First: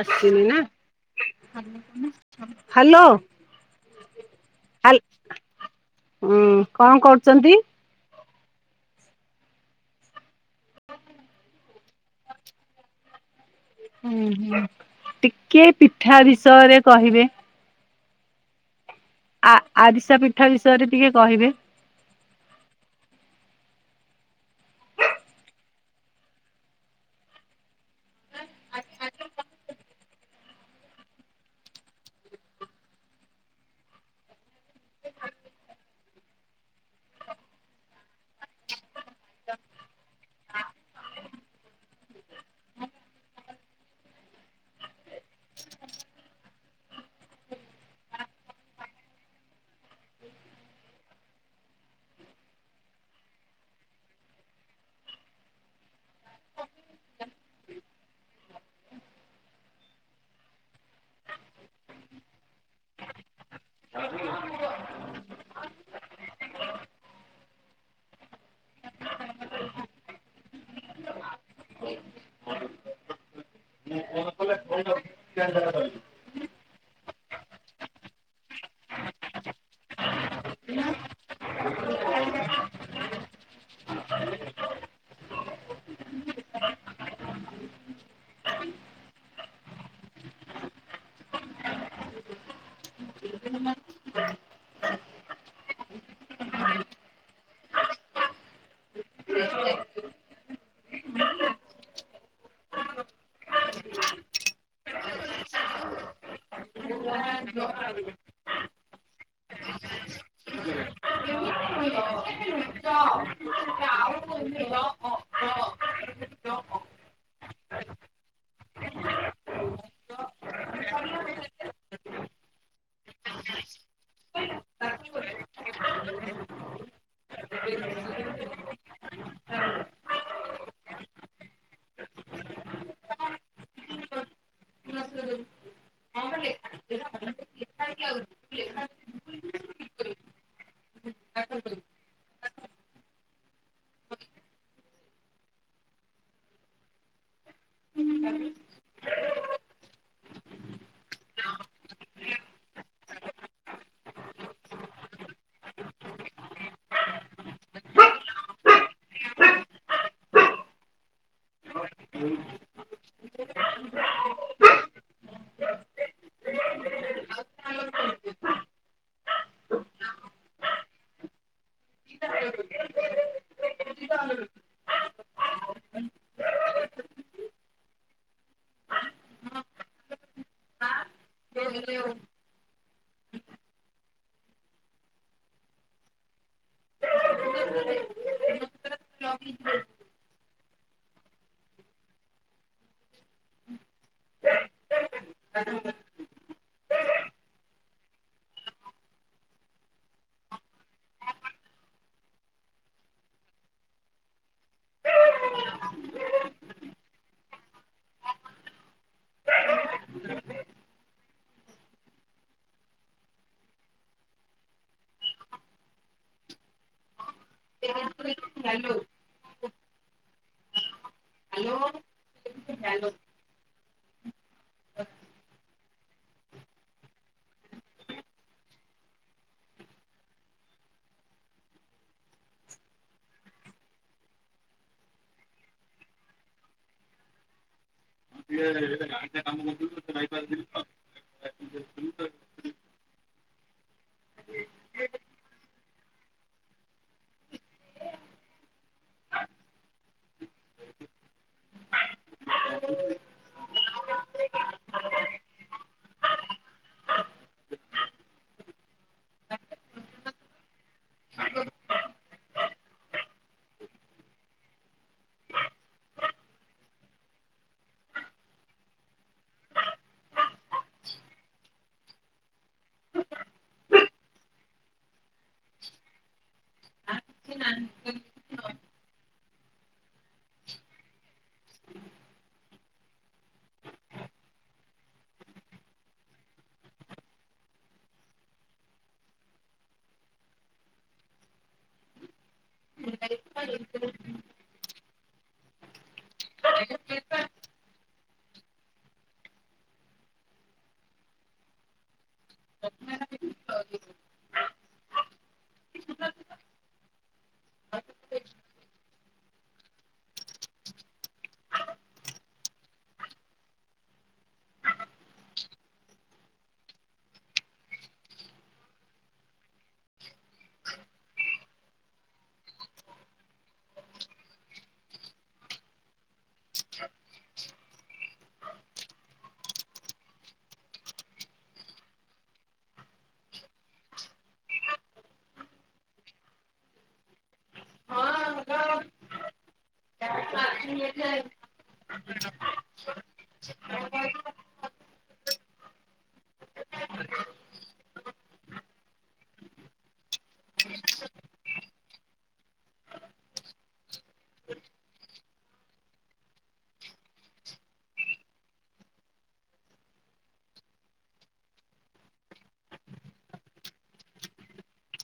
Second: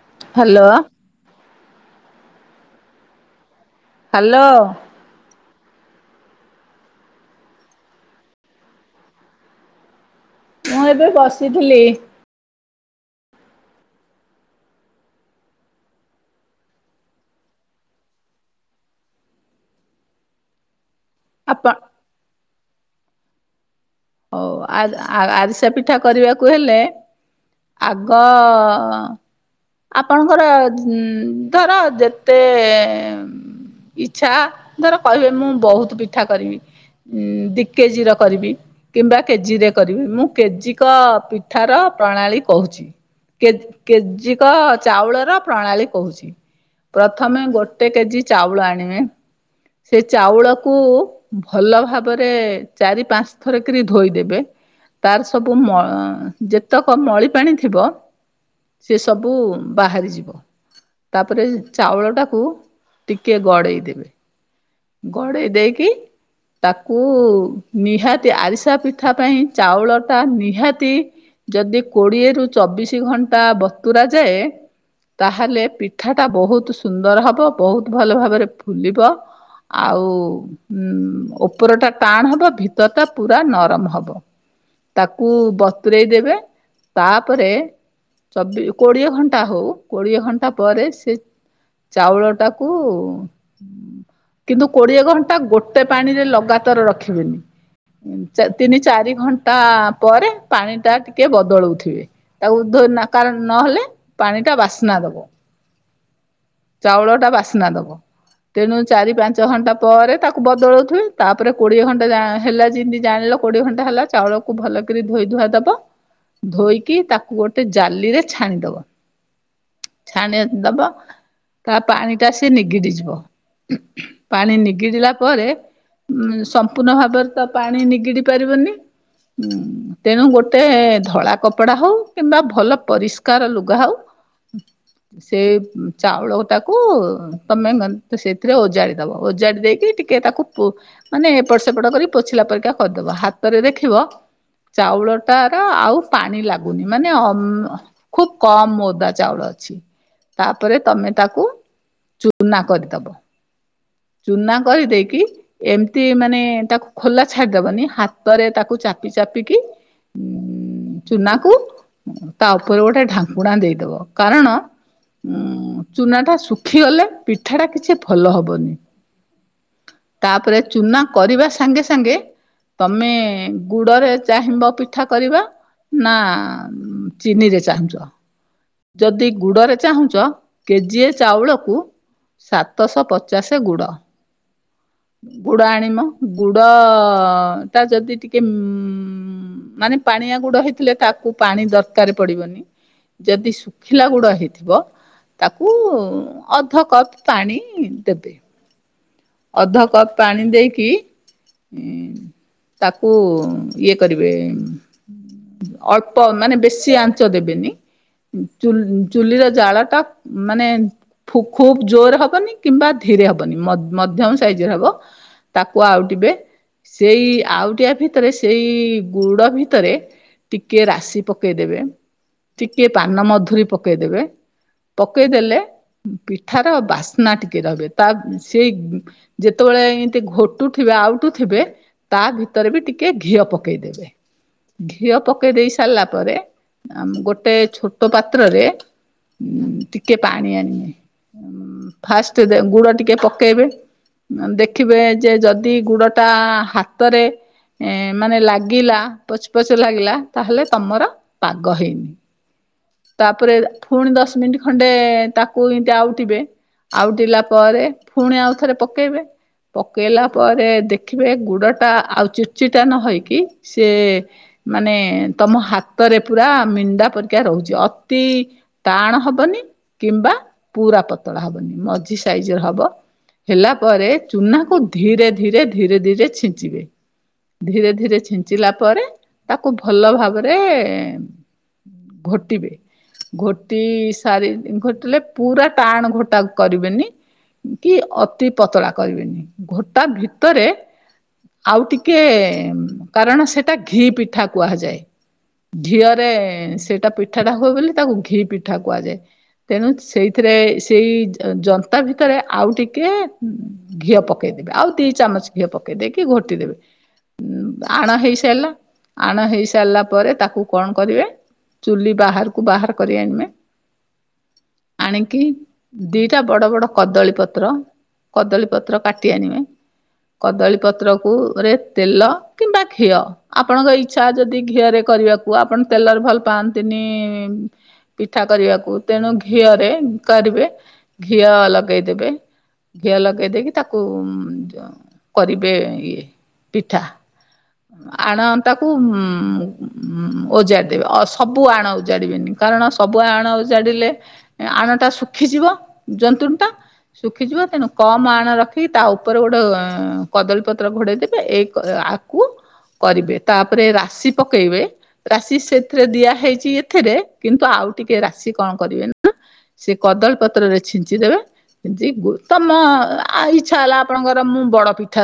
ଆସିନି ନା hello hello. Hello. ଆଲ ଉଁ କଣ କରୁଛନ୍ତି? ମୁଁ ଏବେ ବସିଥିଲି। ହ ହୁଁ ହୁଁ ଟିକେ ପିଠା ବିଷୟରେ କହିବେ। ଆ ଆରିସା ପିଠା ବିଷୟରେ ଟିକେ କହିବେ। ଆପ ହଉ ଆ ଆରିସା ପିଠା କରିବାକୁ ହେଲେ ଆଗ ଆପଣଙ୍କର ଧର ଯେତେ ଇଛା ଧର କହିବି ମୁଁ ବହୁତ ପିଠା କରିବି। ଉଁ ଦି କେଜି ର କରିବି କିମ୍ବା କେଜିରେ କରିବି ମୁଁ କେଜି କ ପିଠାର ପ୍ରଣାଳୀ କହୁଛି। କେ କେଜି ଏକ ଚାଉଳର ପ୍ରଣାଳୀ କହୁଛି। ପ୍ରଥମେ ଗୋଟେ କେଜି ଚାଉଳ ଆଣିବେ। ସେ ଚାଉଳକୁ ଭଲ ଭାବରେ ଚାରି ପାଞ୍ଚ ଥର କରି ଧୋଇଦେବେ। ତାର ସବୁ ମ ଯେତେକ ମଳି ପାଣି ଥିବ। ସେ ସବୁ ବାହାରି ଯିବ। ତାପରେ ଚାଉଳ ଟାକୁ ଟିକିଏ ଗଡ଼େଇ ଦେବେ। ଗଡେଇ ଦେଇକି ତାକୁ ନିହାତି ଆରିସା ପିଠା ପାଇଁ ଚାଉଳଟା ନିହାତି। ଯଦି କୋଡିଏରୁୁ ଚବିଶି ଘଣ୍ଟା ବତୁରା ଯାଏ। ତାହେଲେ ପିଠା ତା ବହୁତ ସୁନ୍ଦର ହବ ବହୁତ ଭଲ ଭାବରେ ଫୁଲିବ। ଆଉ ଉ ଉପର ଟା ଟାଣ ହବ ଭିତର ଟା ପୁରା ନରମ ହବ। ତାକୁ ବତୁରଇ ଦେବେ ତାପରେ ଚବି କୋଡିଏ ଘଣ୍ଟା ହଉ କୋଡିଏ ଘଣ୍ଟା ପରେ। ସେ ଚାଉଳ ଟାକୁ କିନ୍ତୁ କୋଡିଏ ଘଣ୍ଟା ଗୋଟେ ପାଣି ରେ ଲଗାତାର ରଖିବେନି। ତିନି ଚାରି ଘଣ୍ଟା ପରେ ପାଣି ଟା ଟିକେ ବଦଳଉଥିବେ। ତାକୁ ଧୁ କାର ନହେଲେ ପାଣି ଟା ବାସ୍ନା ଦବ। ଚାଉଳ ଟା ବାସ୍ନା ଦବ ତେଣୁ ଚାରି ପାଞ୍ଚ ପାଞ୍ଚ ଘଣ୍ଟା ପରେ ତାକୁ ବଦଳଉଥିବେ ତାପରେ କୋଡ଼ିଏ ଯା ଘଣ୍ଟା ହେଲା ଯେମିତି ଜାଣିଲ କୋଡ଼ିଏ ଘଣ୍ଟା ହେଲା ଚାଉଳ କୁ ତାକୁ ଭଲ କରି ଧୋଇ ଧୁଆ ଦବ ଧୋଇକି ତାକୁ ଗୋଟେ ଜାଲିରେ ଛାଣିଦବ। ଛାଣିଆ ଦବ ତା ପାଣି ଟା ସେ ନିଗିଡି ଯିବ‌। ପାଣି ନିଗିଡ଼ିଲା ପରେ ଉ ସମ୍ପୂର୍ଣ୍ଣ ଭାବରେ ତ ପାଣି ନିଗିଡି ପାରିବନି। ହୁଁ ତେଣୁ ଗୋଟେ ଧଳା କପଡା ହଉ କିମ୍ବା ଭଲ ପରିଷ୍କାର ଲୁଗା ହଉ। ସେ ଚାଉଳ ଟାକୁ ତମେ ସେଥିରେ ଓଜାରି ଦବ ଓଜାଡି ଦେଇକି ଟିକେ ତାକୁ ପୁ ମାନେ ଏପଟ ସେପଟ କରି ପୋଛିଲା ପରିକା କରିଦବା ହାତରେ ଦେଖିବ ଚାଉଳଟାର ଆଉ ପାଣି ଲାଗୁନି ମାନେ ଅ ଖୁବ କମ୍ ଓଦା ଚାଉଳ ଅଛି। ତାପରେ ତମେ ତାକୁ ଚୁନା କରିଦବ। ଚୁନା କରିଦେଇକି ଏମିତି ମାନେ ତାକୁ ଖୋଲା ଛାଡିଦବନି ହାତରେ ତାକୁ ଚାପି ଚାପିକି ହଁ ଚୁନାକୁ ତା ଉପରେ ଗୋଟେ ଢାଙ୍କୁଣା ଦେଇଦବ କାରଣ ଉଁ ଚୁନା ଟା ଶୁଖିଗଲେ ପିଠା ଟା କିଛି ଭଲ ହବନି। ତାପରେ ଚୁନା କରିବା ସାଙ୍ଗେ ସାଙ୍ଗେ ତମେ ଗୁଡ଼ରେ ଚାହିଁବ ପିଠା କରିବା। ନା ଚିନିରେ ଚାହୁଁଛ ଯଦି ଗୁଡରେ ଚାହୁଁଛ କେଜିଏ ଚାଉଳକୁ ସାତଶ ପଚାଶ ସେ ଗୁଡ ଗୁଡ ଆଣିବ ଗୁଡ ଟା ଯଦି ଟିକେ କି ଉ ମାନେ ପାଣିଆ ଗୁଡ ହେଇଥିଲେ ତାକୁ ପାଣି ଦରକାର ପଡିବନି। ଯଦି ଶୁଖିଲା ଗୁଡା ହେଇଥିବ। ତାକୁ ଅଧକପ୍ ପାଣି ଦେବେ। ଅଧ କପ ପାଣି ଦେଇକି ଇଁ ଉଁ ତାକୁ ଇଏ କରିବେ ଏଁ ଅଳ୍ପ ମାନେ ବେଶି ଆଞ୍ଚ ଦେବେନି। ଚୁଲ ଚୁଲିର ଜାଳ ଟା ମାନେ ଫୁ ଖୁବ ଜୋର ହବନି କିମ୍ବା ଧୀରେ ହବନି ମ ମଧ୍ୟମ ସାଇଜ ର ହବ ତାକୁ ଆଉଟିବେ। ସେଇ ଆଉଟିଆ ଭିତରେ ସେଇ ଗୁଡ ଭିତରେ ଟିକେ ରାଶି ପକେଇଦେବେ। ଟିକିଏ ପାନ ମଧୁରୀ ପକେଇଦେବେ। ପକେଇଦେଲେ ପିଠାର ବାସ୍ନା ଟିକେ ରହିବେ। ତା ସେ ଯେତେବେଳେ ଏମିତି ଘଟୁ ଥିବେ ଆଉଠୁ ଥିବେ ତା ଭିତରେ ବି ଟିକେ ଘିଅ ପକେଇଦେବେ। ଘିଅ ପକେଇ ଦେଇ ସାରିଲା ପରେ ଅମ ଗୋଟେ ଛୋ ଟ ପାତ୍ରରେ ଉଁ ଟିକେ ପାଣି ଆଣିନେ ଉଁ ଫାଷ୍ଟ ଦେ ଗୁଡ ଟିକେ ପକେଇବେ ଦେଖିବେ ଯେ ଯଦି ଗୁଡ ଟା ହାତରେ ଏଁ ମାନେ ଲାଗିଲା ପଚ ପଚ ଲାଗିଲା ତାହେଲେ ତମର ପାଗ ହେଇନି। ତାପରେ ଫୁଣି ଦଶ ମିନିଟ୍ ଖଣ୍ଡେ ତାକୁ ଏମତି ଆଉଟିବେ ଆଉଟିଲା ପରେ ଫୁଣି ଆଉ ଥରେ ପକେଇବେ। ପକେଇଲା ପରେ ଦେଖିବେ ଗୁଡ଼ଟା ଆଉ ଚିଟଚିଟା ନ ହେଇକି ସିଏ ମାନେ ତମ ହାତରେ ପୁରା ମିଣ୍ଡା ପରିକା ରହୁଛି ଅତି ଟାଣ ହବନି କିମ୍ବା ପୁରା ପତଳା ହବନି ମଝି ଏଇ ଯୋଉ ହବ ହେଲା ପରେ ଚୁନା କୁ ଧୀରେ ଧୀରେ ଧୀରେ ଧୀରେ ଛିଞ୍ଚିବେ। ଧୀରେ ଧୀରେ ଛିଞ୍ଚିଲା ପରେ ତାକୁ ଭଲ ଭାବରେ ଉଁ ଘୋଟିବେ। ଘୋଟି ସାରି ଘୋଟିଲେ ପୁରା ଟାଣ ଘୋଟା କରିବେନି। କି ଅତି ପତଳା କରିବେନି ଘୋଟା ଭିତରେ ଆଉ ଟିକେ କାରଣ ସେଇଟା ଘି ପିଠା କୁହାଯାଏ। ଘିଅରେ ସେଇଟା ପି ପିଠାଟା ହୁଏ ବୋଲି ତାକୁ ଘି ପିଠା କୁହାଯାଏ। ତେଣୁ ସେଇଥିରେ ସେଇ ଜନ୍ତା ଭିତ ଭିତରେ ଆଉ ଟିକିଏ ଘିଅ ପକେଇଦେବେ, ଆଉ ଦି ଚାମଚ ଘିଅ ପକେଇ ଦେଇକି ଘୋଟି ଦେବେ। ଉଁ ଆଣ ହେଇ ସାରିଲା ଆଣ ହେଇ ସାରିଲା ପରେ ତାକୁ କଣ କରିବେ। ଚୁଲି ବାହାରକୁ ବାହାର କରି ଆଣିମେ। ଆଣିକି ଦିଟା ବଡ ବଡ କଦଳୀ ପତ୍ର କଦଳୀ ପତ୍ର କାଟି ଆଣିବେ। କଦଳୀପତ୍ର କୁ ରେ ତେଲ କିମ୍ବା ଘିଅ ଆପଣଙ୍କ ଇଚ୍ଛା ଯଦି ଘିଅରେ କରିବାକୁ ଆପଣ ତେଲର ଭଲ ପାଆନ୍ତିନି। ପିଠା କରିବାକୁ, ତେଣୁ ଘିଅରେ କରିବେ ଘିଅ ଲ ଲଗେଇଦେବେ ଘିଅ ଲଗେଇ ଦେଇକି ତାକୁ ଯ କରିବେ ଇଏ ପିଠା ଆଣ ଟାକୁ ଉଁ ହଁ ଓଜାଡ଼ିଦବେ ଅ ସବୁ ଆଣ ଉଜାଡିବେନି କାରଣ ସବୁ ଆଣ ଉଜାଡ଼ିଲେ ଆଣଟା ଶୁଖିଯିବ ଜନ୍ତୁଣି ଟା। ଶୁଖିଯିବ ତେଣୁ କମ ଆଣ ରଖିକି ତା ଉପରେ ଗୋଟେ କଦଳୀପତ୍ର ଘୋଡେଇଦେବେ ଏକ ଆ କରିବେ ତାପରେ ରାଶି ପକେଇବେ ରାଶି ସେଥିରେ ଦିଆ ହେଇଛି ଏଥିରେ କିନ୍ତୁ ଆଉ ଟିକେ ରାଶି କଣ କରିବେ ନା ସେ କଦଳୀ ପତ୍ରରେ ଛିଞ୍ଚିଦେବେ [inaudible] ତମ ଇଚ୍ଛା ହେଲା ଆପଣଙ୍କର ମୁଁ ବଡ଼ ପିଠା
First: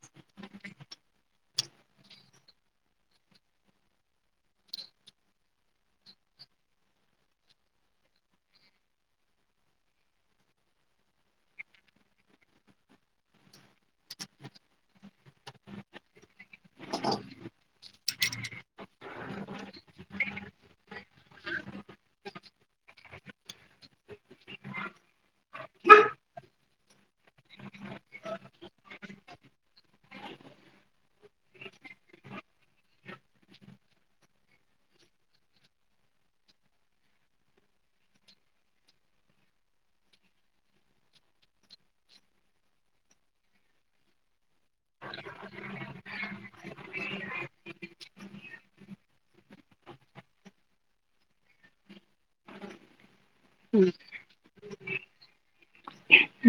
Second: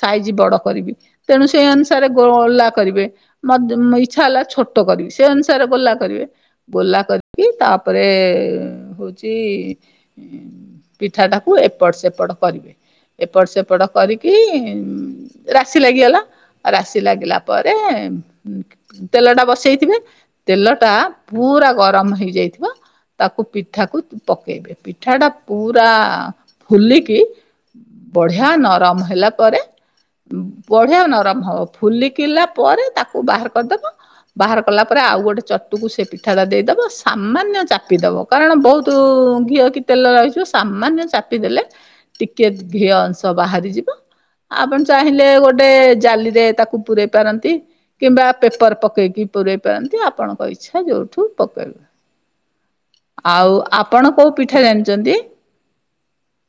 ସାଇଜ ବଡ଼ କରିବି ତେଣୁ ସେଇ ଅନୁସାରେ ଗୋଓଲା କରିବେ। ମଦେ ଇଚ୍ଛା ହେଲା ଛୋଟ କରିବି ସେ ଅନୁସାରେ ଗୋଲା କରିବେ। ଗୋଲା କରିକି ତାପରେ ହୋଉଛି ପିଠାଟାକୁ ଏପଟ ସେପଟ କରିବେ। ଏପଟ ସେପଟ କରିକି ରାଶି ଲାଗିଗଲା ରାଶି ଲାଗିଲା ପରେ ତେଲ ଟା ବସେଇଥିବେ ତେଲ ଟା ପୁରା ଗରମ ହେଇଯାଇଥିବ ତାକୁ ପିଠାକୁ ପକେଇବେ ପିଠା ଟା ପୁରା ଫୁଲିକି ବଢିଆ ନରମ ହେଲା ପରେ ବ ବଢିଆ ନରମ ହବ ଫୁଲିକିଲା ପରେ ତାକୁ ବାହାର କରିଦବ ବାହାର କଲା ପରେ ଆଉ ଗୋଟେ ଚଟୁକୁ ସେ ପିଠାଟା ଦେଇଦେବ ସାମାନ୍ୟ ଚାପିଦବ କାରଣ ବହୁତ ଘିଅ କି ତେଲ ରହିଥିବ ସେ ସାମାନ୍ୟ ଚାପି ଦେଲେ ଟିକେ ଘିଅ ଅଂଶ ବାହାରିଯିବ ଆପଣ ଚାହିଁଲେ ଗୋଟେ ଜାଲିରେ ତାକୁ ପୂରେଇ ପାରନ୍ତି। କିମ୍ବା ପେପର ପକେଇକି ପୁରଇ ପାରନ୍ତି ଆପଣଙ୍କ ଇଚ୍ଛା ଯୋଉଠୁ ପକେଇବେ। ଆଉ ଆପଣ କୋଉ ପିଠା ଜାଣିଛନ୍ତି?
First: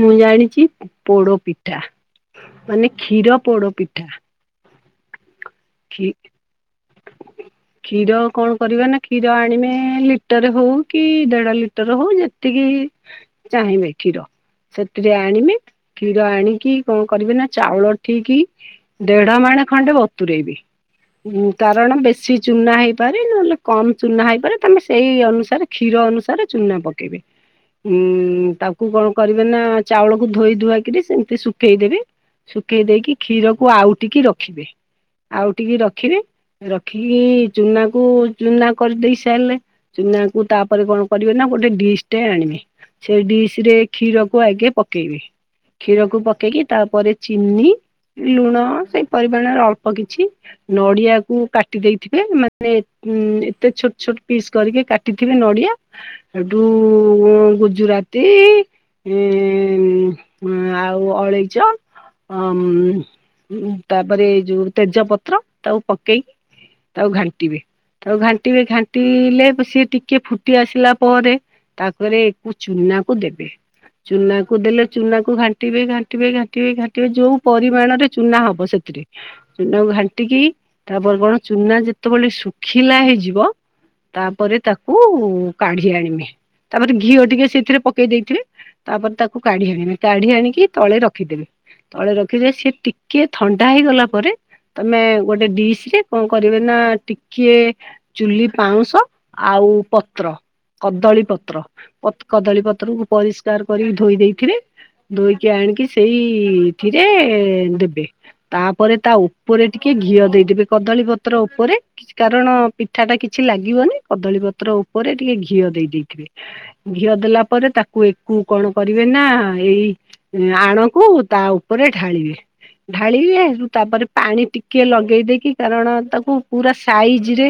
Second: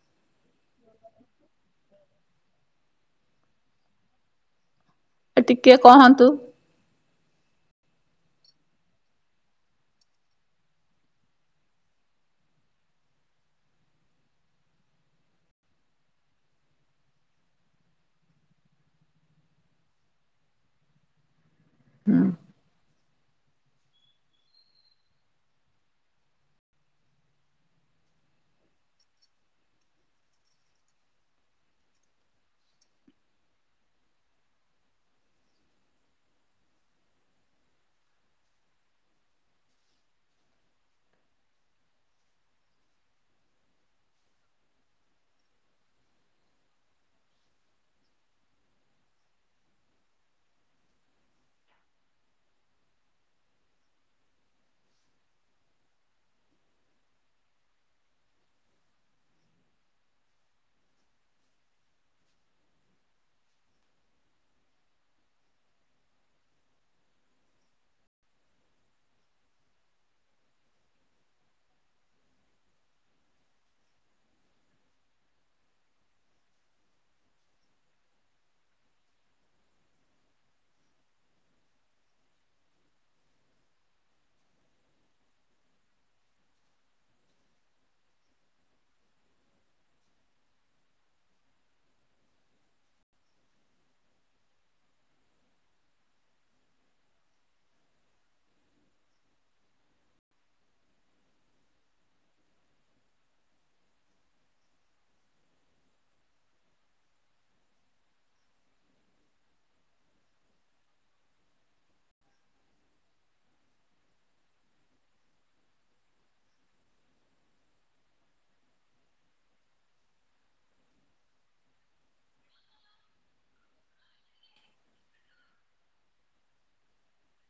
ମୁଁ ଜାଣିଛି ପୋଡ ପିଠା ମାନେ କ୍ଷୀର ପୋଡ ପିଠା। ଟିକେ ଖି କହନ୍ତୁ। କ୍ଷୀର କଣ କରିବା ନା କ୍ଷୀର ଆଣିବେ ଲିଟର ହଉ କି ଦେଢ ଲିଟର ହଉ ଯେତିକି ଚାହିଁବେ କ୍ଷୀର। ସେଥିରେ ଆଣିବି କ୍ଷୀର ଆଣିକି କଣ କରିବେ ନା ଚାଉଳ ଠିକି ଦେଢ ମାଣେ ଖଣ୍ଡେ ବତୁରେଇବି ଉଁ କାରଣ ବେଶୀ ନା ହେଇପାରେ ନହେଲେ କମ ଚୁନା ହେଇପାରେ ତମେ ସେଇ ଅନୁସାରେ କ୍ଷୀର ଅନୁସାରେ ଚୁନା ପକେଇବେ। ଉଁ ତାକୁ କଣ କରିବେ ନା ଚାଉଳକୁ ଧୋଇ ଧୁଆକିରି ସେମତି ଶୁଖେଇଦେବେ ଶୁଖେଇ ଦେଇକି କ୍ଷୀରକୁ ଆଉ ଟିକି ରଖିବେ ଆଉ ଟିକି ରଖିବେ ରଖି ଇ ଚୁନା କୁ ଚୁନା କରିଦେଇ ସାଇଲେ ଚୁନାକୁ ତାପରେ କଣ କରିବେ ନା ଗୋଟେ ଡିସ୍ ଟେ ଆଣିବେ ସେ ଡିସ ରେ କ୍ଷୀର କୁ ଆଗେ ପକେଇବେ। କ୍ଷୀରକୁ ପକେଇକି ତାପରେ ଚିନି ଲୁଣ ସେଇ ପରିମାଣରେ ଅଳ୍ପ କିଛି ନଡିଆକୁ କାଟି କାଟି ଦେଇଥିବେ ମାନେ ଉ ଏତେ ଛୋଟ ଛୋଟ ପିସ୍ କରିକି କାଟିଥିବେ ନଡିଆ ହେଡୁ ଗୁଜୁରାତି ଉଁ ଉଁ ଆଉ ଅଳେଇଚ ଅ ମ ତାପରେ ଏ ଯୋଉ ତେଜ ପତ୍ର ତାକୁ ପକେଇ ତାକୁ ଘାଣ୍ଟିବେ ତାକୁ ଘାଣ୍ଟିବେ ଘାଣ୍ଟିଲେ ସିଏ ଟିକେ ଫୁଟି ଆସିଲା ପରେ ତାପରେ କୁଚୁନା କୁ ଦେବେ। ଚୁନାକୁ ଦେଲେ ଚୁନାକୁ ଘାଣ୍ଟିବେ ଘାଣ୍ଟିବେ ଘାଣ୍ଟିବେ ଘାଣ୍ଟିବେ ଯୋଉ ପରିମାଣରେ ଚୁନା ହବ ସେଥିରେ ଚୁନାକୁ ଘାଣ୍ଟିକି ତା ପର୍ବଣ ଚୁନା ଯେତେବେଳେ ଶୁଖିଲା ହେଇଯିବ ତାପରେ ତାକୁ କାଢି ଆଣିବେ ତାପରେ ଘିଅ ଟିକେ ସେଇଥିରେ ପକେଇ ଦେଇଥିବେ ତାପରେ ତାକୁ କାଢି ଆଣିବେ କାଢି ଆଣିକି ତଳେ ରଖିଦେବି। ତଳେ ରଖିଦେବେ ସେ ଟିକେ ଥଣ୍ଡା ହେଇଗଲା ପରେ ତମେ ଗୋଟେ ଡିସ୍ ରେ କଣ କରିବେ ନାଁ ଟିକିଏ ଚୁଲି ପାଉଁଶ ଆଉ ପତ୍ର କଦଳୀ ପତ୍ର କଦଳୀ ପତ୍ରକୁ ପରିଷ୍କାର କରିକି ଧୋଇ ଦେଇଥିବେ। ଧୋଇକି ଆଣିକି ସେଇଥିରେ ଦେବେ। ତାପରେ ତା ଉପରେ ଟିକେ ଘିଅ ଦେଇଦେବେ କଦଳୀ ପତ୍ର ଉପରେ କାରଣ ପିଠା ଟା କିଛି ଲାଗିବନି କଦଳୀପତ୍ର ଉପରେ ଟିକେ ଘିଅ ଦେଇ ଦେଇଥିବେ। ଘିଅ ଦେଲା ପରେ ତାକୁ ଏକୁ କଣ କରିବେ ନାଁ ଏଇ ଆଣକୁ ତା ଉପରେ ଢାଳିବେ। ଢାଳି ବେ ତାପରେ ପାଣି ଟିକେ ଲଗେଇ ଦେଇକି କାରଣ ତାକୁ ପୁରା ସାଇଜି ରେ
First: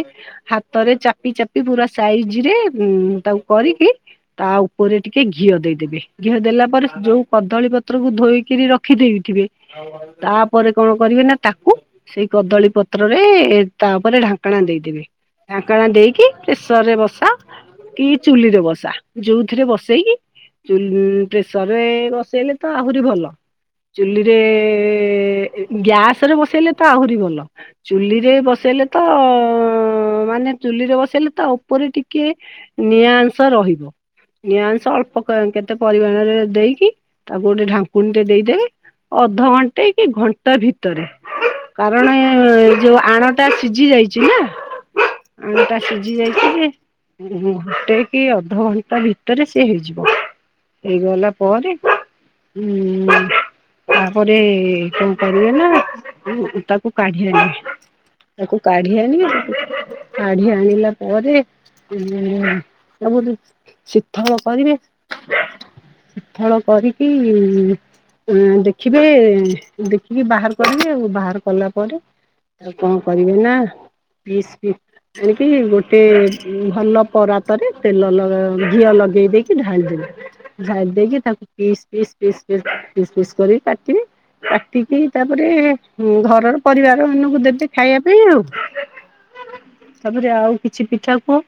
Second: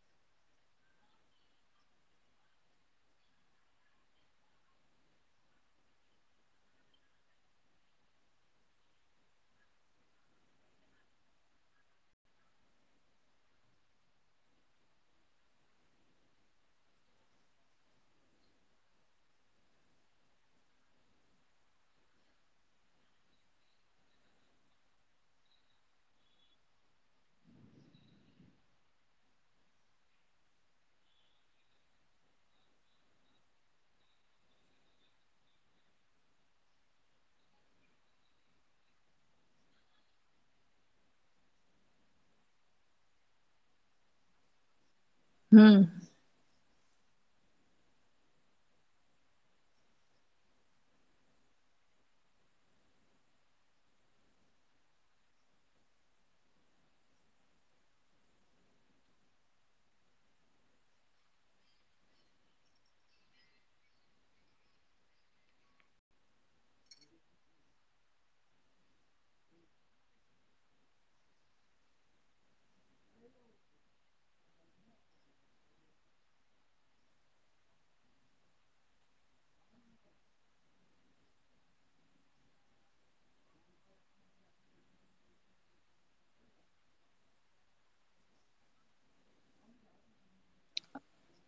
ହାତରେ ଚାପି ଚାପି ପୁରା ସାଇଜି ରେ ଉ ତାକୁ କରିକି ତା ଉପରେ ଟିକେ ଘିଅ ଦେଇଦେବେ ଘିଅ ଦେଲା ପରେ ଯୋଉ କଦଳୀ ପତ୍ରକୁ ଧୋଇକିରି ରଖ ରଖି ଦେଇଥିବେ ତାପରେ କଣ କରିବେ ନାଁ ତାକୁ ସେଇ କଦଳୀ ପ ପାତ୍ରରେ ତା ଉପରେ ଢାଙ୍କଣା ଦେଇଦେବି ଢାଙ୍କଣା ଦେଇକି ପ୍ରେସରରେ ବସା କି ଚୁଲି ରେ ବସା ଯୋଉଥିରେ ବସେଇକି ଚୁ ପ୍ରେସର ରେ ବସେଇଲେ ତ ଆହୁରି ଭଲ। ଚୁଲିରେ ଗ୍ୟାସ୍ ରେ ବସେଇଲେ ତ ଆହୁରି ଭଲ। ଚୁଲି ରେ ବସେଇଲେ ତ ମାନେ ଚୁଲିରେ ବସେଇଲେ ତା ଉପରେ ଟିକେ ନିଆଁଂଶ ରହିବ। ନିଆ ଅଂଶ ଅଳ୍ପ କେତେ ପରିମାଣରେ ଦେଇକି ତାକୁ ଗୋଟେ ଢାଙ୍କୁଣୀ ଟେ ଦେଇଦେବେ ଅଧଘଣ୍ଟେ କି ଘଣ୍ଟା ଭିତରେ କାରଣ ଏଁ ଯୋଉ ଆଣଟା ସିଝି ଯାଇଛି ନାଁ ହୁଁ ଆଣଟା ସିଝ୍ ଜି ଯାଇଛି ଯେ ଘଟେ କି ଅଧଘଣ୍ଟା ଭିତରେ ସିଏ ହେଇଯିବ। ହେଇଗଲା ପରେ ହୁଁ ତାପରେ କଣ କରିବେ ନା ତାକୁ କାଢି ଆଣିବେ। ତାକୁ କାଢି ଆଣିବେ କାଢି ଆଣିଲା ପରେ ତାକୁ ଟିକେ ଶିଥଳ କରିବେ। ଶିଥଳ କରିକି ଆ ଦେଖିବେ ଦେଖିକି ବାହାର କରିବେ ଆଉ ବାହାର କଲା ପରେ ଆଉ କଣ କରିବେ ନା ପିସ୍ ପି ଏଣିକିି ଗୋଟେ ଭଲ ପରାତରେ ତେଲ ଘିଅ ଲଗେଇ ଦେଇକି ଢାଳି ଦେଲେ। ଛାଡି ଦେଇକି ତାକୁ ପିିସ୍ ପିସ୍ ପିସ୍ ପି ପିସ୍ ପିସ୍ କରି କାଟିବି। କାଟିକି ତାପରେ ଘରର ପରିବାର ମନକୁ ଦେ ତେ ଖାଇବା ପାଇଁ ଆଉ। ତାପରେ ଆଉ କିଛି ପିଠା କୁ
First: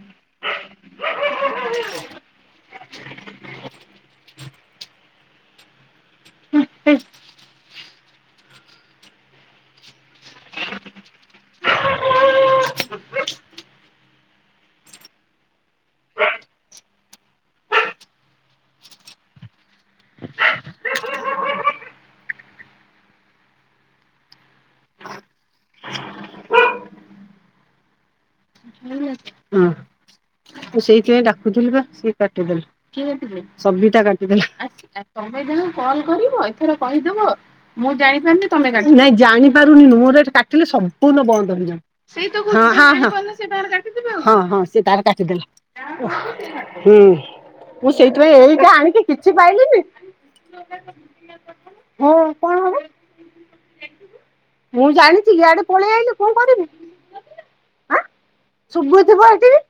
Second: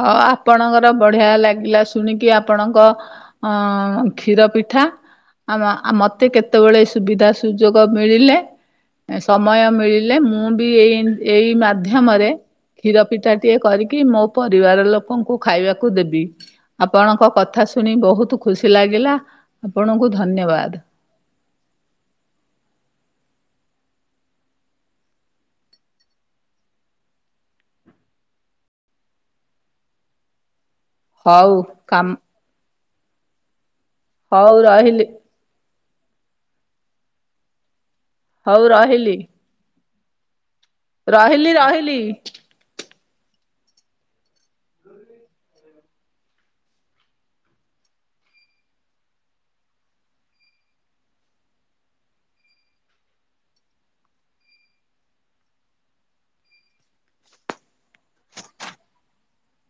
ହଁ ଆପଣଙ୍କର ବଢିଆ ଲାଗିଲା ଶୁଣିକି ଆପ୍ ଆପଣଙ୍କ କ୍ଷୀର ପିଠା ଆମ ଆମ କେତେବେଳେ ସୁବିଧା ସୁଯୋଗ ମିଳିଲେ ସମୟ ମିଳିଲେ ମୁଁ ବି ଏଇ ଏଇ ମାଧ୍ୟମରେ କ୍ଷୀର ପିଠା ଟିଏ କରିକି ମୋ ପରିବାର ଲୋକଙ୍କୁ ଖାଇବାକୁ ଦେବି। ଆପଣଙ୍କ କଥା ଶୁଣି ବହୁତ ଖୁସି ଲାଗିଲା ଆପଣଙ୍କୁ ଧନ୍ୟବାଦ। ହଁ ତ ସେଇଥିପାଇଁ ହଉ ଡାକୁଥିଲୁ ବା କାମ ସିଏ କାଟିଦେଲେ ସବିତା ତମେ ହଉ ରହିଲି ଯାହାକୁ କଲ କରିବ ଏଥର କହିଦବ ମୁଁ ଜାଣି ହଉ ନାଇଁ ରହିଲି। ଜାଣିପାରୁନି ନୁହଁ ମୁଁ କାଟିଲେ ସମ୍ପୂର୍ଣ୍ଣ ରହିଲି ରହିଲି। ବନ୍ଦ। ହଁ ହଁ ହଁ ହଁ ହଁ ସେ ତାର କାଟିଦେଲେ। ହୁଁ ମୁଁ ସେଇଥିପାଇଁ ଏଇଠୁ ଆଣିକି କିଛି ପାଇଲିନି। ହଁ କଣ ହେଲା? ମୁଁ ଜାଣିଛି ଇଆଡେ ପଳେଇ ଆଇଲେ କଣ କରିବି? ଆଁ ସୁବୁ ଥିବ ହେଟିକି।